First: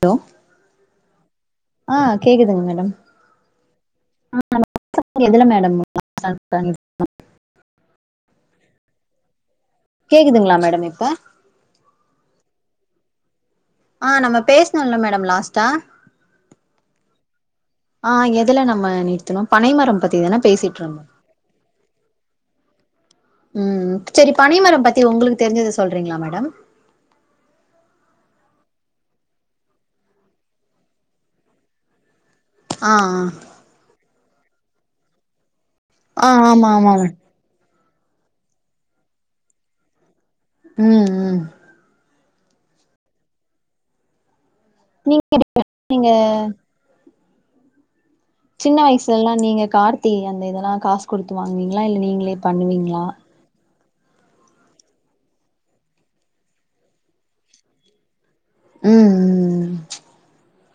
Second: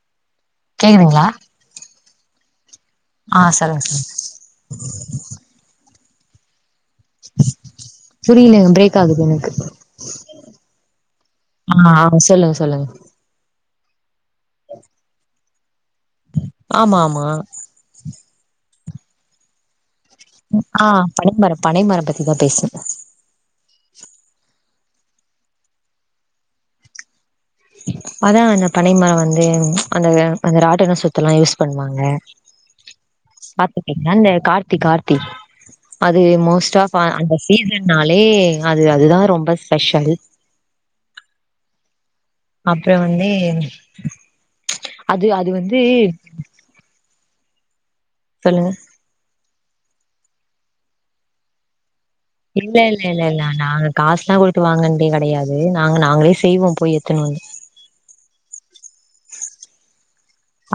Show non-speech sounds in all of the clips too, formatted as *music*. Hello கேக்குதுங்களா ஆ கேட்குதுங்க மேடம் ஆ சரிங்க ச எதுல *unintelligible* புரியலங்க பிரேக் ஆகுது எனக்கு கேக்குதுங்களா மேடம் இப்ப ஆ ஆ சொல்லுங் சொல்லுங்க ஆ நம்ம பேசனோ இல்ல மேடம் லாஸ்டா ஆமா ஆமா ஆ எதுல நம்ம நிறுத்தணோ பனைமரம் பத்தி பத்தி தான பேசிட்டு ஆ இருந்தோ பனைமரம் பனைமரம் பத்திதா பேசுங்க உம் சேரி பனைமரம் பத்தி உங்களுக்கு தெரிஞ்சத சொல்றீங்களா மேடம் அதா அந்த பனை மர வந்து அந்த அந்த ராட்டன சுத்தலா யூஸ் பண்ணுவாங்க ஆ ஆ சாப்புட்டீங்ளா இல்ல கார்த்தி கார்த்தி அது ஆ ஆமா மோஸ்ட் ஆமா ஆப் ஆஹ் அந்த சீச ன்டாலே அது அதுதா ரொம்ப ஸ்பெஷலு உம் உம் அப்ற வந்து நீ அது அது *inaudible* வந்து நீங்க சொல்லுங்க சின்ன வயசுலெல்லா நீங்க கார்த்திகை அந்த இதெல்லா காசு குடுத்து வாங்குனீங்ளா இல்ல நீங் இல்ல இல்ல இல்ல இல்ல நாங்க காசுலா குடுத்து வாங்கன்தே கெடையாது நாங்க நாங்களே செய்வோ போய் எட்த்துணுவந்து உம் உம் உம்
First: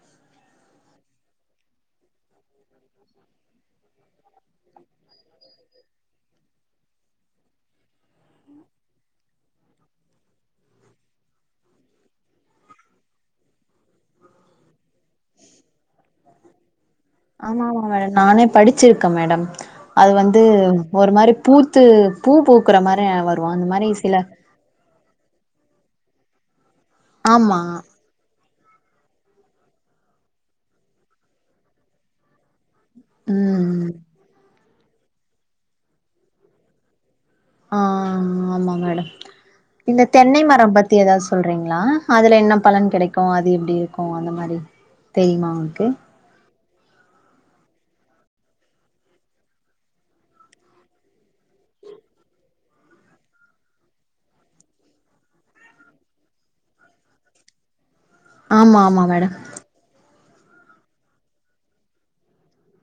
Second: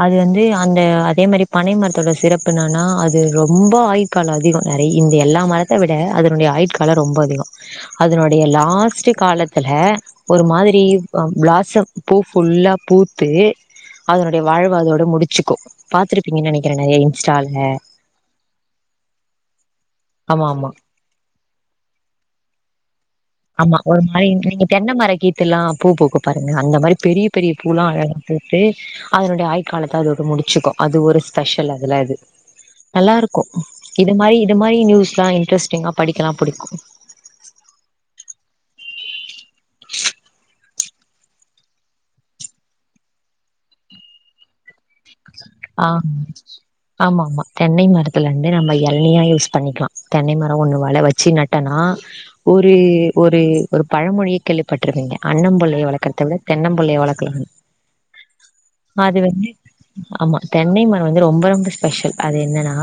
அது வந்து அந்த அதே மாரி பனை மரத்தோட சிறப்பு என்னனா அது ரொம்ப ஆயுட்கால அதிக நெறைய இந்த எல்லா மரத்த விட அதனுடைய ஆயுட்கால ரொம்ப அதிக அதனுடைய லாஸ்ட்டு காலத்துல ஒரு மாதிரி வ வாசம் பூ ஃபுல்லா பூத்து அதனோட இந்த வாழ்வ அதோட முடிச்சுக்கு பாத்திருக்றீங்கன் நெனைக்கிறேங்க இது ஆமா ஆமா மேடம் நானு படிச்சிருக்கே மேடம் அது வந்து ஆமா ஆமா ஒரு மாரி பூத்து பூ பூக்குற மாரி வ ஆமா ஒரு மாரி நீங்க தென்ன மரக் கீத்துலா பூ பூக்கு பாருங்க அ அந்த மாரி பெரிய பெரிய ஆமா. பூலா வளரட்டு போய் அதனுடைய ஆயுட்காலத்த அதோட முடிச்சுக்கு அது ஒரு ஸ்பெஷல் அதுல அது நல்லா இருக்கு ம். இது மாரி இந்த மாரி நியூஸ்லா இன்ட்ரெஸ்டிங்கா படிக்கலா புடிக்கு ஆஹ் அம் ஆமா ஆமா மேடம் இந்த தென்னை மரம் பத்தி எதாவ்து சொல்றீங்ளா அதுல என்ன பலன் கிடைக்கு அது எப்டி இருக்கு அந்த மாரி தெரியுமா உங்களுக்கு? ஆஹ் ஆமா ஆமா தென்னை மரத்துல இருந்து நம்ம எள்நியா யூஸ் பண்ணிக்லா தென்னை மர ஒன்னு வளர வச்சு நட்டனா ஊரு ஒரு ஒரு பழமொழியே கேள்விப்பட்ருக்கீங்க அண்ணம்பிள்ளய வளக்கறத விட தென்னம்பிள்ளய வளக்கலானு ஆமா ஆமா அது மேடம் வந்து ஆமா தென்னை மர வந்து ரொம்ப ரொம்ப ஸ்பெஷல் அது என்னனா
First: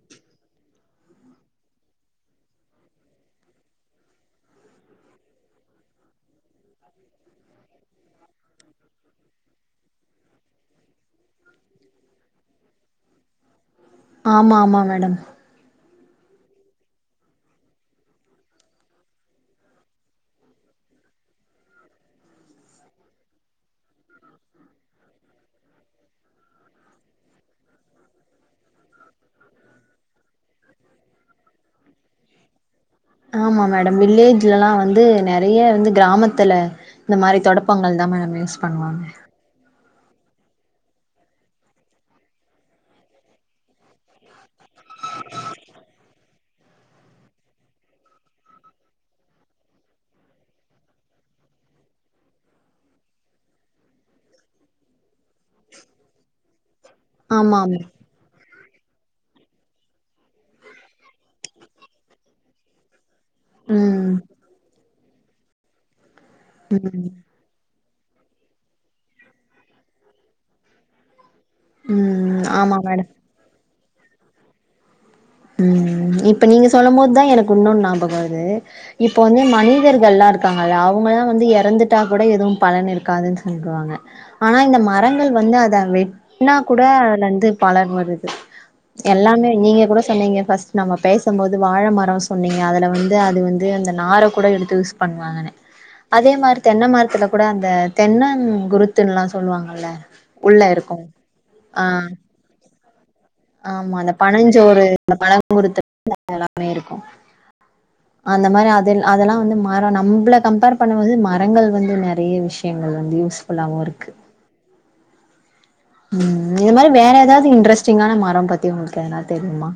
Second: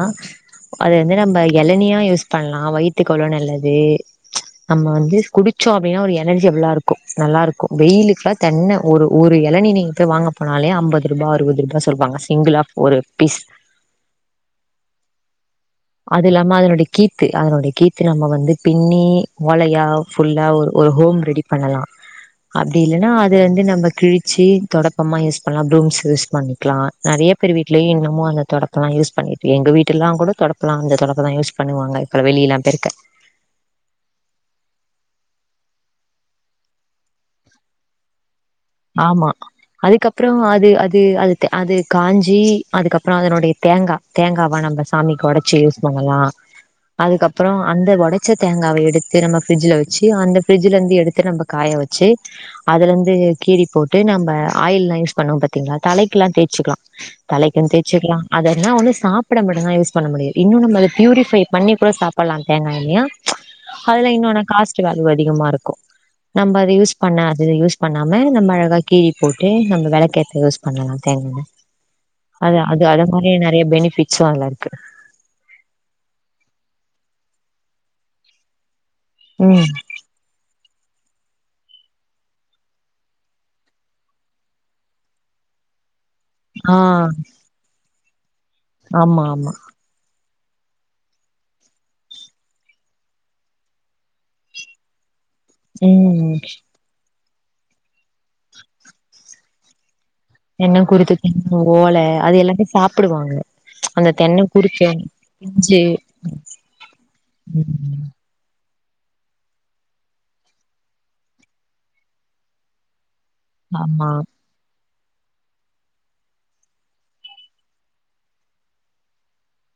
அது வந்து நம்ப எளநியா யூஸ் பண்லா வயித்துக்கு அவ்ள நல்லது நம்ம வந்து குடிச்சோ அப்டினா அது எனர்ஜி எல்லா இருக்கு நல்லா இருக்கு வெயிலுக்லா தண்ணி ஒரு ஒரு எளநி நீங்க போய் வாங்க போனாலே அம்பது ரூபா அறுவது ரூபா தா சொல்லுவாங்க சிங்கிளா ஒரு பீஸ் ஆமா ஆமா மேடம் அது இல்லனா அதோட கீத்து அதனுடைய கீத்து நம்ம வந்து பின்னி ஓலையா ஃபுல்லா ஒரு ஹோம் ரெடி பண்ணலா அப்டி இல்லனா அதுலருந்து நம்ம கிழிச்சு தொடப்பமா யூஸ் பண்லா ப்ரூம்ஸ் யூஸ் பண்ணிக்லா நெறைய பேரு வீட்லயு இன்னமு அந்த தொடப்பெல்லா யூஸ் பண்ணிட்டு எங்க வீட்லலா கூட அந்த தொடப்பந் தா யூஸ் பண்ணுவாங்க இப்ப வெளியலா பெருக்க ஆமா மேடம் வில்லேஜ்லலா வந்து நெறைய வந்து கிராமத்துல இந்த மாரி தொடப்பங்கள் தா மேடம் யூஸ் பண்ணுவாங்க அதுக்கப்ற அது அது அதுக்க அது கஞ்சி அதுக்கப்ற அதனுடைய தேங்கா தேங்காவா நம்ப சாமிக்கு ஒடச்சி யூஸ் பண்லா அதுக்கப்ற அந்த ஒடச்ச தேங்காவ எடுத்து நம்ம ஃபரிட்ஜ்ல வச்சு அந்த ஃபரிட்ஜ்லருந்து எடுத்து நம்ப காய வச்சு அதுலருந்து கீறி போட்டு நம்ம ஆயில் எல்லாம் யூஸ் பண்ணுவோம பாத்தீங்களா தலைக்குெல்லாம் தே்சிக்கலாம் ஆமா தலைக்கு ஆமா. தேயச்சுக்கலா அத என்னா ஒன்னு சாப்பிட மட்டம தா யூஸ் பண்ண முடியு இன்னு நம்ம அத பியூரிஃபை பண்ணி கூட சாப்பிடலா தேங்காய இல்லையா அதுல ம். இன்னென காஸ் வால் அதிகமா இருக்கு நம்ம அதது யூஸ் ம். பண்ண அது யூஸ் நம்ம நம்ம அழகா கீரி போட்டு நம்ம விளக்கேத்து யூஸ் பண்ணலா தேங்க ம் அ ஆமா அது அத மேடம் மாதிரி நிறைய பேனிபிட் பிஸ் வாங் கருக்கு உம் இப்ப நீங்க சொல்லும் போதுதா எனக்கு இன்னொன்னு ஞாபகம் வருது இப்போ வந்து ம் மனிதர்கள் இருக்காங்க அத அவங்களா வந்து இறந்துட்டா கூட எதுவு பலன் இருக்காதுன்னு சொல்லவாங்க ஆனா இந்த மரங்கள் வந்து அத வெ என்ன ஆ கூட அதுல இருந்து பாலர் வரு *inaudible* ஆமா எல்லாமே ஆமா நீங்க கூட சொன்னீங்க பாஸ் நம்ம பேசும்போது வாழ மரம் சொன்னீங்க அதில் வந்து அது வந்து அந்த நார கூட எடுத்து யூஸ் பண்ணுவாங்க அதே ம் மாரி தென்னா மரத்துல கூட அந்த தென்னன் குருத்துன்னல்லா சொல்லுவாங்கல்ல உள்ள தெண்ண இருக்கு குருத்து தென் ஆ ஓலை அது எல்லாமே சாப்பிடுவாங்க ஆமா அந்த தென் குருத் அந்த பழம் குருத் எல்லாமே இருக்கு ம் அந்த மாரி அத அதெல்லாம் வந்து மரம் நம்மள கம்பேர் பண்ணும்போது மரங்கள் வந்து நிறைய விஷயங்கள் வந் யூஸ் அல்லாவவும் ஆமா இருக்கு உம் இந்தது மாதிரி வேற ஏதாவது இன்ட்ரெஸ்டிங்கான மரம் பத்தி உங்களுக்கு எதாவது தெரியுமா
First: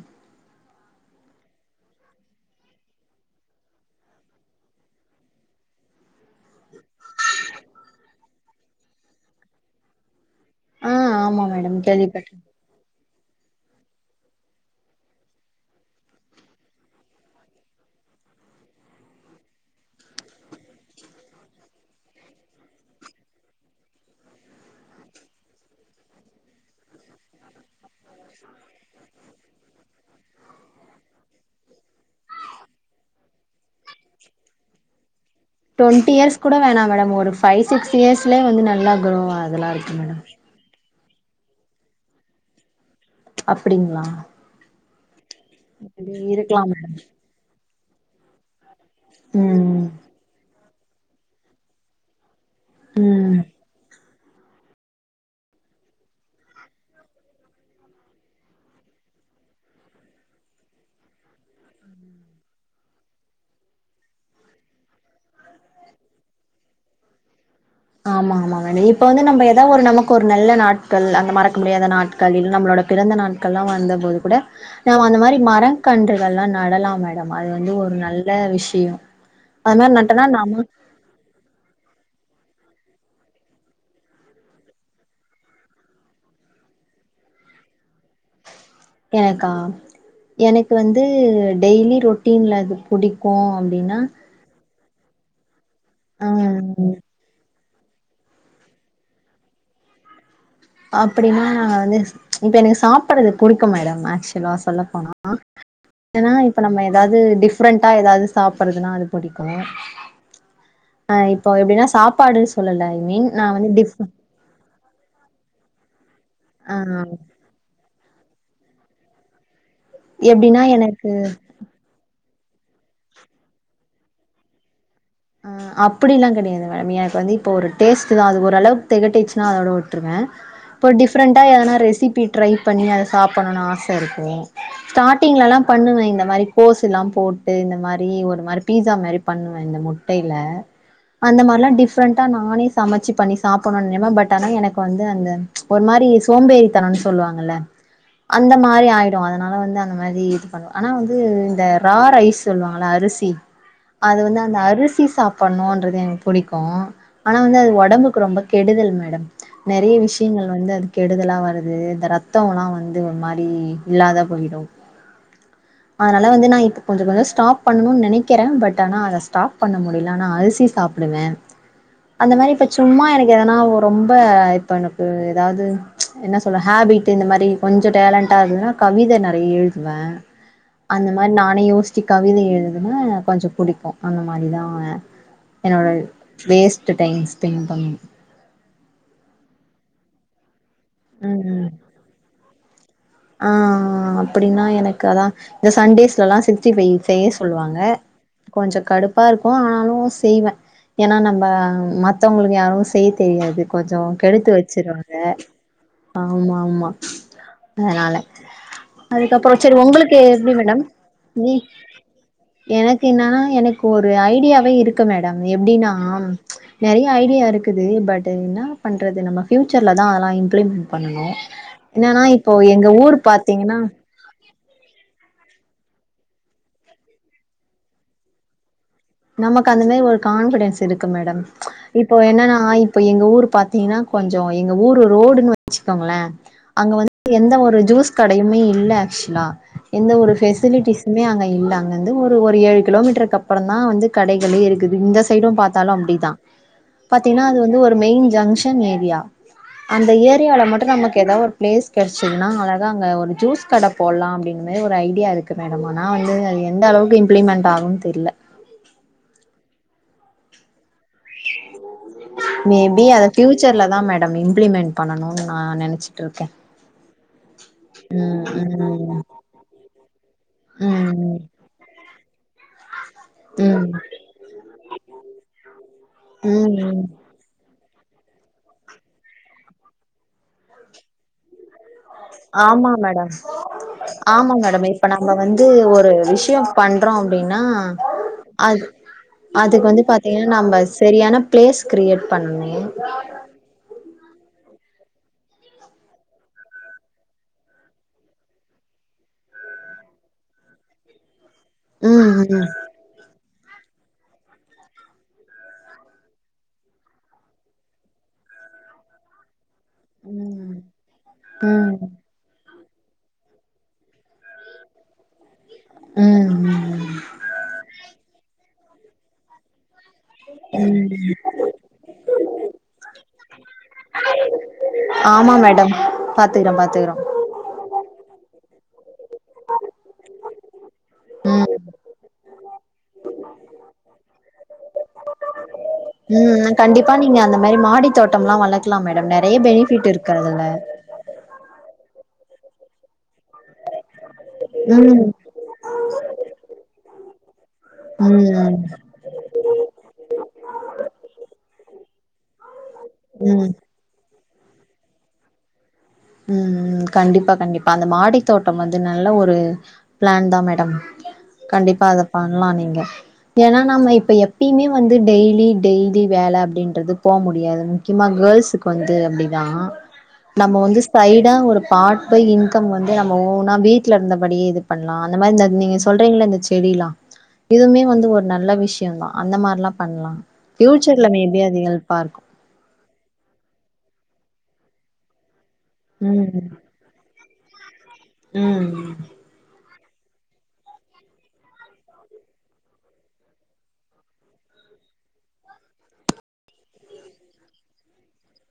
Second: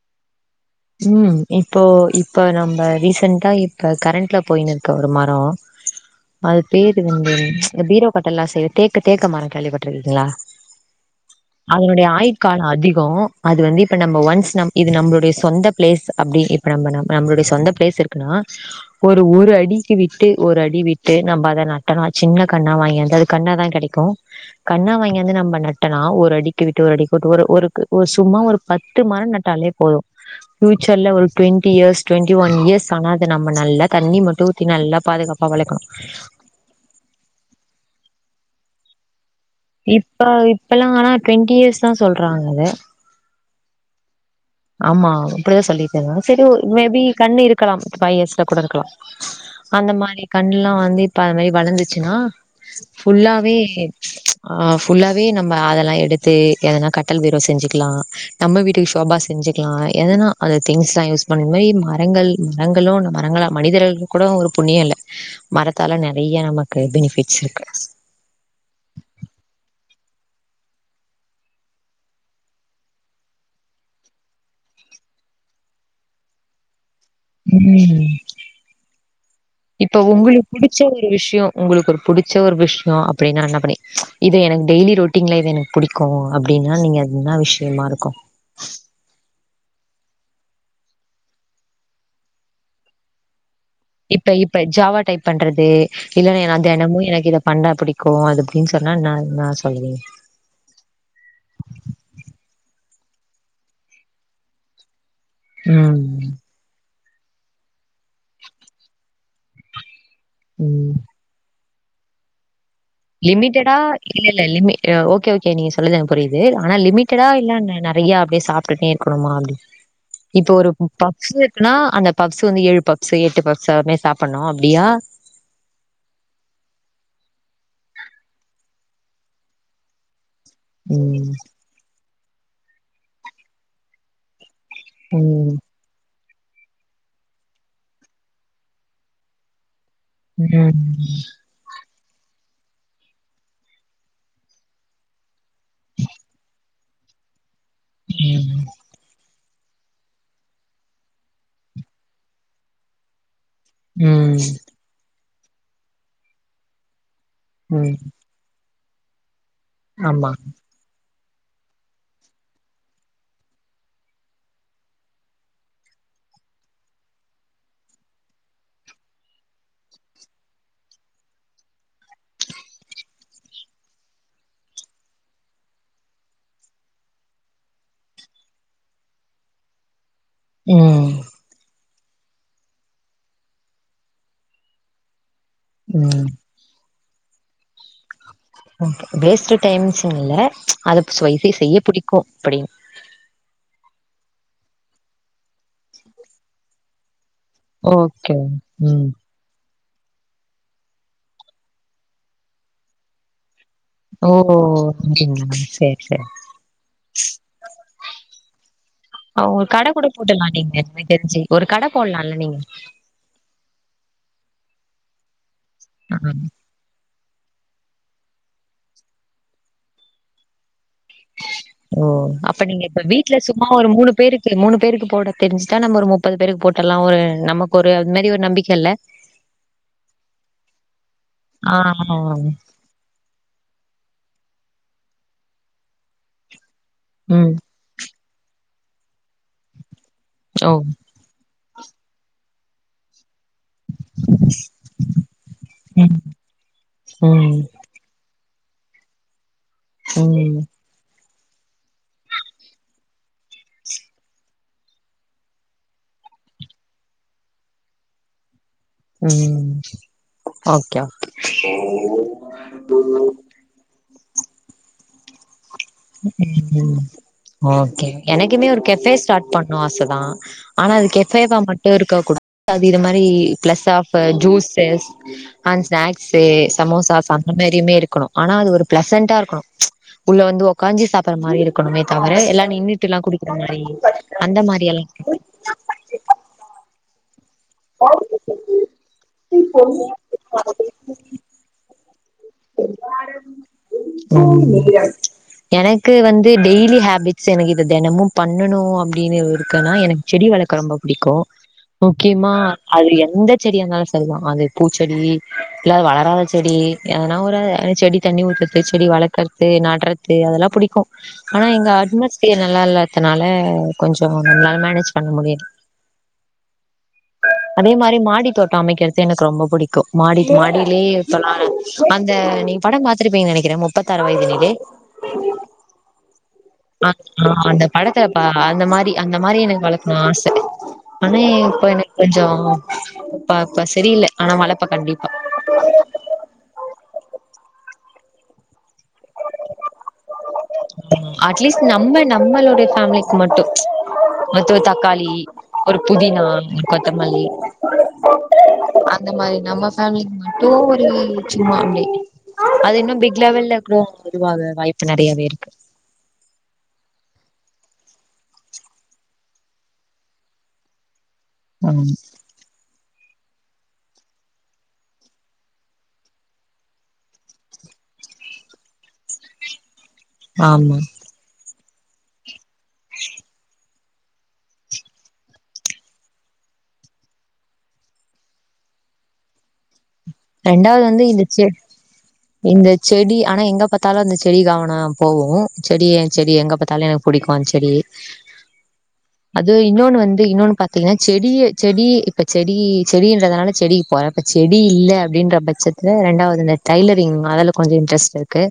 ம் இப்போ இப்ப நம்ம ரீசென்டா இப்ப கரண்ட்ல போயனு இருக்க ஒரு மரம் அது பெர்வந்து பீரோ கட்டல்லாம செய் தேக்க தேக்க மரம் கேள்விப்பட்டட்டுருக்கீங்களா ஆ ஆமா மேடம் அதனுடைய கேள்விப்பட்ருக்கே ஆயுட்காலம் அதிகோ அது வந்து இப்ப நம்ப ஒன்ஸ் நம் இது நம்பளுடைய சொந்த பிளேஸ் அப்டி இப்ப நம்ம நம் நம்மளுடைய சொந்த பிளேஸ் இருக்குன்னா ஒரு ஒரு அடிக்கு விட்டு ஒரு அடி விட்டு நம்ப அத நட்டோன்னா அது சின்ன கன்னா வாங்கியாந்து அது கன்னாதா கெடைக்கும் கன்னா வாங்கியாந்து நம்ப நட்டோன்னா ஒரு அடிக்கு விட்டு ஒரு அடிக்கு விட்டு ஒரு ஒரு ஒரு சும்மா ஒரு பத்து மரம் நட்டாலே போதும் ஃபியூச்சர்ல ஒரு twenty years twenty one years ஆனா அது நம்ம நல்லா தண்ணி மட்டும் ஊத்தி நல்லா பாதுகாப் டுவெண்டி இயர்ஸ் கூட வேணா மேடம் ஒரு ஃபைவ் சிக்ஸ் இயர்ஸ்லேயே வந்து நல்லா குரோவாகு இப்ப இப்பெல்லா ஆனா டுவெண்ட்டி இயர்ஸ் தா சொல்றாங்க அத அப்டிங்களா ஆமா அப்டிதா சொல்லிருக்காங்க அது சரி இருக்கலா மே மேடம் பி கன்னு இருக் இருக்கலாம் ஃபைவ் இயர்ஸா கூட இருக்கலா ம் அந்த மாரி கன்ல நா வந்து இப்ப அது மேரி வளந்துச்சுன்னா ம் ஃபுல்லாவே ஆ ஃபுல்லாவே நம்ப அதெல்லா எடுத்து எதுனா கட்டில் பீரோ செஞ்சுக்கலாம் நம்ம வீட்டுக்கு ஷோபா செஞ்சுக்கலாம் எதன்னா அத திங்க்ஸா யூஸ் பண்ற அது மாரி மரங்கள் மரங்களும் அந்த மரங்கள மனிதர்கள் கூடோ ஒரு புண்ணியம் இல்ல மரத்தால நெறைய நமக்கு பெனிஃபிட்ஸ் இருக்கு ஆமா ஆமா மேடம் இப்ப வந்து நம்ம ஏதா ஒரு நமக்கு ஒரு நல்ல நாட்கள் அந்த மறக்க முடியாத நாட்களில் நம்மளோட பிறந்த நாட்கள்லா வந்தபோது கூட நம்ம அந்த மாரி மரக் கன்றுகள்லா நடலாம் மேட ம் அது மாரி இப்ப நட்டனா உங்களுக்கு நாம புடிச்ச ஒரு விஷயம் உங்களுக்கு ஒரு புடிச் ச ஒரு விஷயம் அப்டின்னா என்ன பண்ணி இது எனக்கு டெய்லி ரொட்டீன்ல இது எனக்கு புடிக்கும் அப்டின்னா நீங்க அது என்ன விஷயமா இருக்கும் எனக்கா எனக்கு வந்து டெய்லி ரொட்டீன்ல அது புடிக்கும் இப்ப இப்ப ஜாவா டைப் பண்றது இல்லன்னா நா ம் தெனமும் எனக்கு இத பண்ண புடிக்கும் அது அப்டின்னு சொன்னா என்ன என்னா சொல்லுவீங்க அப்டின்னா நா வந்து இப்ப எனக்கு சாப்புட்றது புடிக்கும் மேடம் ஆக்சுவலா சொல்லப் போனா ஆ ம். ஏன்னா இப்ப நம்ம ஏதாவது டிஃப்ரெண்டா ஏதாவது சாப்புட்றதுன்னா அது புடிக்கும் ம். ஆ இப்ப எப்டின்னா *inaudible* மீன் நா வந்து லிமிட்டடா டிஃப் இல்லல்ல லிமி கே ஓகே ஓகே நீங்க சொல்றது எனக் புரியது ஆ ஆனா லிமிட்டடா இல்லன்னா நெறையா அப்டியே சாப்ட்டுட்டே இருக்கணுமா அப்டி இப்ப எப்டின்னா ஒரு எனக்கு பப்ஸு இருக்குன்னா அந்த பப்ஸு வந்து ஏழு பப்ஸு எட்டு பப்ஸ் அதுமேரி சாப்புட்ணுமா அப்டியா ஆ அப்டில்லாம் கெடையாது மேடம் எனக்கு வந்து இப்போ ஒரு டேஸ்ட்டுதா அது ஓரளவுக்கு தெகட்டுச்சுன்னா அதோட உட்டுருவ இப்போ ம். டிஃப்ரெண்டா எதனா ரெசிப்பி ட்ரை பண்ணி அத சாப்புட்ணுன்னனு ஆச இருக்கும் ம். ஸ்டார்ட்டிங்லல்லாம் பண்ணுவ இந்த மாரி கோஸ் எல்லாம் போட்டு இந்த மாரி ஒரு மாரி பீஸா மாரி பண்ணுவ இந்த முட் டையில ம் அந்த மாரிலாம் டிஃப் டிஃப்ரெண்டா நானே சமச்சு பண்ணி சாப்புட்ணும்னு நென பட் ஆனா எனக்கு வந்து அந்த ஒரு மாரி சோம்பேரித்தனம்னு சொல்லுவாங்கல்ல அந்த ம் மாரி ஆயிடும் அத அதனால வந்து அந்த மாரி இது பண்ணுவ ஆனா வந்து இந்த ரா ரைஸ் சொல்லுவாங்கல்ல அரிசி அது ம் வந்து அந்த அரிசி சாப்பணுன்றது எனக்கு பிடிக்கு ஆனா வந்து அது ம் ஒடம்புக்கு ரொம்ப கெடுதல் மேடம் நெறைய ஆமா விஷயங்கள் வந்து அது கெடு இதெல்லா வருது இந்த ரத்தோலா வந்து ஒரு மாரி இல்லாத போயிடும் அதனால வந்து நா இப்ப கொஞ்ச கொஞ்சம் ஸ்டாப் பண்ணணுன் நெனைக்கிறே பட் ஆனா அத ஸ்டா பண்ண முடியலனா அரிசி சாப்பிடுவே அந்த மாரி இப்ப சும்மா எனக்கு எதனா ரொம்ப இப்ப எனக்கு ஏதாவது என்ன சொல்ல ஹாபிட் இந்த மாரி கொஞ்சம் டேலண்ட்டா இருதுன்னா கவித நெறைய எழுதுவே அந்த ம் மாரி நானே யோசி சி கவித எழுதுனா கொஞ்சம் பிடிக்கு அந்த மாரிதா அ என்னோட ம் வேஸ்ட் டு டைம் ஸ்பென்ட் பண்ணும் வேஸ்ட் டைம்ஸ்னு இல்ல அது ம் *unintelligible* ம் செய்ய பிடிக்கும் அப்படி அப்படின்னா எனக்கு அதா இந்த சண்டேஸ்ல எல்லா சிக்ஸ்ட்டி ஃபை செய்ய சொல்லுவாங்க ஓகே கொஞ்ச ம் கடுப்பா இருக்கும் ஆனாலு செய்வே ஏனா நம்ம மத்தவங்களுக்கு யாருக்கு செய்ய தெரியாது கொஞ்சோ ஓ கெடுத்து வச்சிருவாங்க அப்டிங்களா சேரி சேரி ஆமா ஆமா நானு அதுக்கப்புறோ ஒரு சரி கட கூட உங்களுக்கு போட்டலா எப்படி நீங்க மேடம் எனக்கு தெரிஞ்சு நீ ஒரு கட போடலாம்ல நீங்க எனக்கு என்னன்னா எனக்கு ஒரு ஐ மீடியாவே இருக்கு மேடம் எப்டின்னா ஆ. நெறைய ஐடியா இருக்குது பட் என்னா பண்றது நம்ம பியூச்சர்ல தா அதெல்லா இம்ப்ளிமெண்ட் பண்ணனு என்னனா இப் இப்ப நீங்க இப்ப வீட்ல சும்மா ஒரு மூணு பேருக்கு மூணு பேருக்கு போட தெரிஞ்சுட்டா நம்ம ஒரு முப்பது பேருக்கு போட்ரலா ஒரு நமக்கு ஒரு அது மாரி ஒரு நம்பிக்க இல்ல நமக்கு அந்த மாரி ஒரு கான்ஃபிடன்ஸ் இருக்கு மேடம் ஆ இப்போ என்னனா இப்ப எங்க ஊரு பாத்திங்னா கொஞ்ச எங்க ஊரு ரோடுன்னு வெச்சுக்கோங்களே அங்க வந்து எந்த ம் ஒரு ஜூஸ் கடையுமே இல்ல ஆக்சுலா எந்த ஒரு ஓ ஃபெசிலிட்டிஸுமே அங்க இல்ல இங்கருந்து ஒரு ஒரு ஏழு கிலோமீட்டருக்கு அப்பற ந்தா வந்து கடைகளே இருக்குது இந்த சைடும் பாத்தாலு ம் அப்டிதா பாத்திங்னா அது ம் வந்து ஒரு மெயின் ஜங்ஷ ன் ஏரியா அந்த ம் ஏரியால மட்டு நமக்கு ஏதாவது ஒரு. ப்ளேஸ் கெடச்சிதுன்னா அழகா அங்க ஒரு ஜூஸ் கட போடலா அப்டின் மாரி ஒரு ஐடியா இருக்கு மேடம் ஆனா வந்து அது எந்த அளவுக்கு இம்ப்ளிமெண்ட் ஆகுன் தெர்ல ம் ஓகே மேபி அத ஃபியூச்சர்ல தா இம்ப்ளிமெண்ட் பண்ணணு ஓகே ம் எனக்குமே ஒரு கெஃபே ம் ஸ்டாட் பண்ணு ஆசதா ஆனா அது ம் கெஃபேவா மட்டு இருக்கக் கூட து இது மாரி ப்ளஸ் ம் ஆஃப ஜுசஸ் அண் ஸ்னாக்ஸே ம் சமோசாஸ் அந்த மேரியுமே இருக் க்கணு ஆனா அது ஒரு ப்ளசண்ட்டா இருக்கணு உள்ள வந்து ஒக் க்காஞ்சி சாப்பர்ற மாரி இருக் ஆமா மேடம் ஆமா அந்த மேடம் மாரி எல்லா இப்ப நம்ம வந்து ஒரு விஷயொ பண்றோ அப்டின்னா அதுக்கு வந்து பாத்தீங்கன்னா நம்ம செரியான பிளேஸ் கிரியேட். பண்ணணு எனக்கு வந்து டெய்லி ஹேபிட்ஸ் எனக்கு இத தினமு பண்ணணு அப்டின்னு இருக்குன்னா எனக்கு செடி வளர்க்க ரொம்ப பிடிக்கூ ம் ஓகேமா ம் அது எந்த. செடி இருந்தாலும் செரிதான் அது பூச்செடி, இல்லது வளராத செடி. எங்கனா ஒரு செடி தண்ணி ஊத்துறது செடி வளக்கற் றது நட்றது அதெல்லா புடிக்கு ஆனா ம் எங்க ம் அட்மோஸ்பியர். நல்லா இல்லத்தனால கொஞ்ச நம்மளால மேனேஜ் பண்ண முடியு ம் ம் அதே மாரி மாடி தோட் சமைக்கிறது எனக்கு ரொம்ப புடிக்கு. மாடிக் மாடிலே. *unintelligible* அந்த நீ படம் பாத்திருப்பீங்க நெனை. முப்பத்து ஆறு வயதினிலே ஆமா மேடம் பாத்துக்குறோ ஆ பாத்துக்குறோ அந்த படத்த. அ அந்த மாரி அந்த மாரி எனக்கு வளக்குணு ஆச ஆனா ம் இப்ப எனக்கு கொஞ்சோ பாப்ப செரியில்ல ஆனா வளப்ப கண்டிப்பா இந் மாரி மாடி தோட்டம்ல்லா வளக்குலா மேடம் நெறைய பெனிஃபிட் இருக் அட்லீஸ்ட் நம்ம நம்மளோடைய ஃபேம்லிக் மட்டு மொத்தோ ம் தக்காளி ஒரு புதினா ம் கொத்தமல்லி ம் அந்த மாரி நம்ம ஃபேமிலிக்கு மட்டு ஒரு சும்மா அப்டி அது இன்னும் பிக் ம் லெவல்ல க்ரோ பொதுவாக வாய்ப்பு நெறையாவே இருக் ம் ம் கண்டிப்பா கண்டிப்பா அந்த மாடி தோட்டம் வந்து நல்ல ஒரு பிளான் தா மேடம் கண்டிப்பா ம் அத பண்லா நீங்க ஏன்னா நம்ம இப்ப எப்பயுமே வந்து டெய்லி டெய்லி வேல அப்டின்றது போ முடியாது முக்கியமா கேரல்சுக்கு வந்து அப்பிடிதா ஆமா ஒரு பாட்பை இன்கம் வந்து நம்ம ஒன்னா வீட்டுல இருந்தபடியே இது பண்ணலா அந்த மாரி நீங்க சொல்றீங்கள இந்த செடில்லா இதுவுமே வந்து ஒரு நல்ல விஷயம் தா அந்த மாரிலா பண்லா ரெண்டாவது வந்து ஃபியூச்சர்ல இந்த மேபி அது ஹெல்ப்பா இருக்கு இந்த செடி ஆனா எங்க பாத்தாலு அந்த செடி கவன போவு செடியன் செடி எங்க பாத்தாலு என்ன புடிக்கு செடி அது உம் இன்னொன்னு வந்து இன்னொன்னு பாத்தீங்கன்னா செடிய செடி இப்ப செடி செடிரனால செடிக்கு போற இப்ப செடி இல்ல அப்ப அப்டின்ற பட்சத்துல ரெண்டாவது இந்த டைலரிங் அதுல கொஞ்சோ இன்ட்ரெஸ்ட் இருக்கு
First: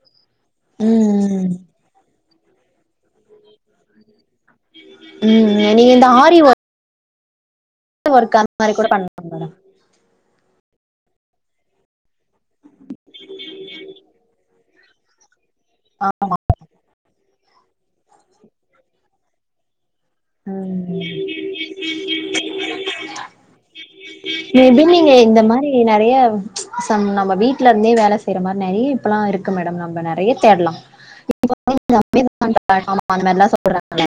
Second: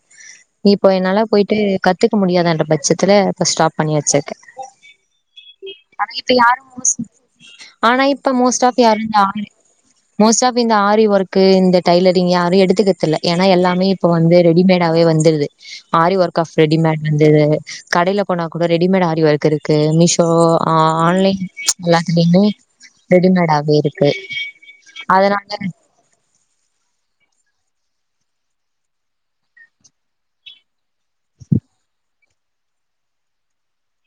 ம் இப்போ என்னால ம் போயிட்டு கத்து முடியாத என்ற பட்சத்துல ஸ்டாப் பண்ணி வெச்சிருக்க உம் நீங்க இந்த ஆரிவோர்க் மோஸ் ஆனா இப்ப மோஸ்ட் ஆப் யார் இந்த ஆன்லைன் மோஸ்ட் ஆப் இந்த ஆரி ஒர்க் க்கு இந்த டைலரிங் யாரு எடுத்துக்கிறதுல ஏன்னா எல்லாமே இப்ப வந்து ரெடிமேடாவவே வந்துடுது ஆரி ஒர்க் ஆஃப் ரெடிமேட் வந்து கடையில போனா கூட ரெடிமேட் ஆரி ஒர்க் இருக்கு இப்போ ம் ஆன்லைன் எல்லாதுளையுமே ரெடிமேடாவே இருக்கு மே பி நீங்க இந்த அதனால மாரி நெறைய சம் நம்ம வீட்டுல இருந்தே வேல செய்யற மாரி நெறையா இப்பெல்லா இருக்கு மேடம் நம்ம நெறையா தேடலா *inaudible* அந்த மாரிலா சொல்றாங்கல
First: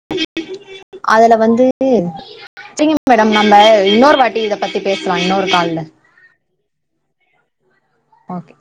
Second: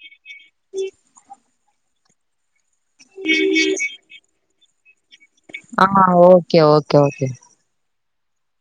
அதுல வந்து ந்து செரிங்க மேடம் நம்ப இன்னொரு வாட்டி இத பத்தி பேச ஆஹ் ஓகே ஓகே ஓகே ஓகே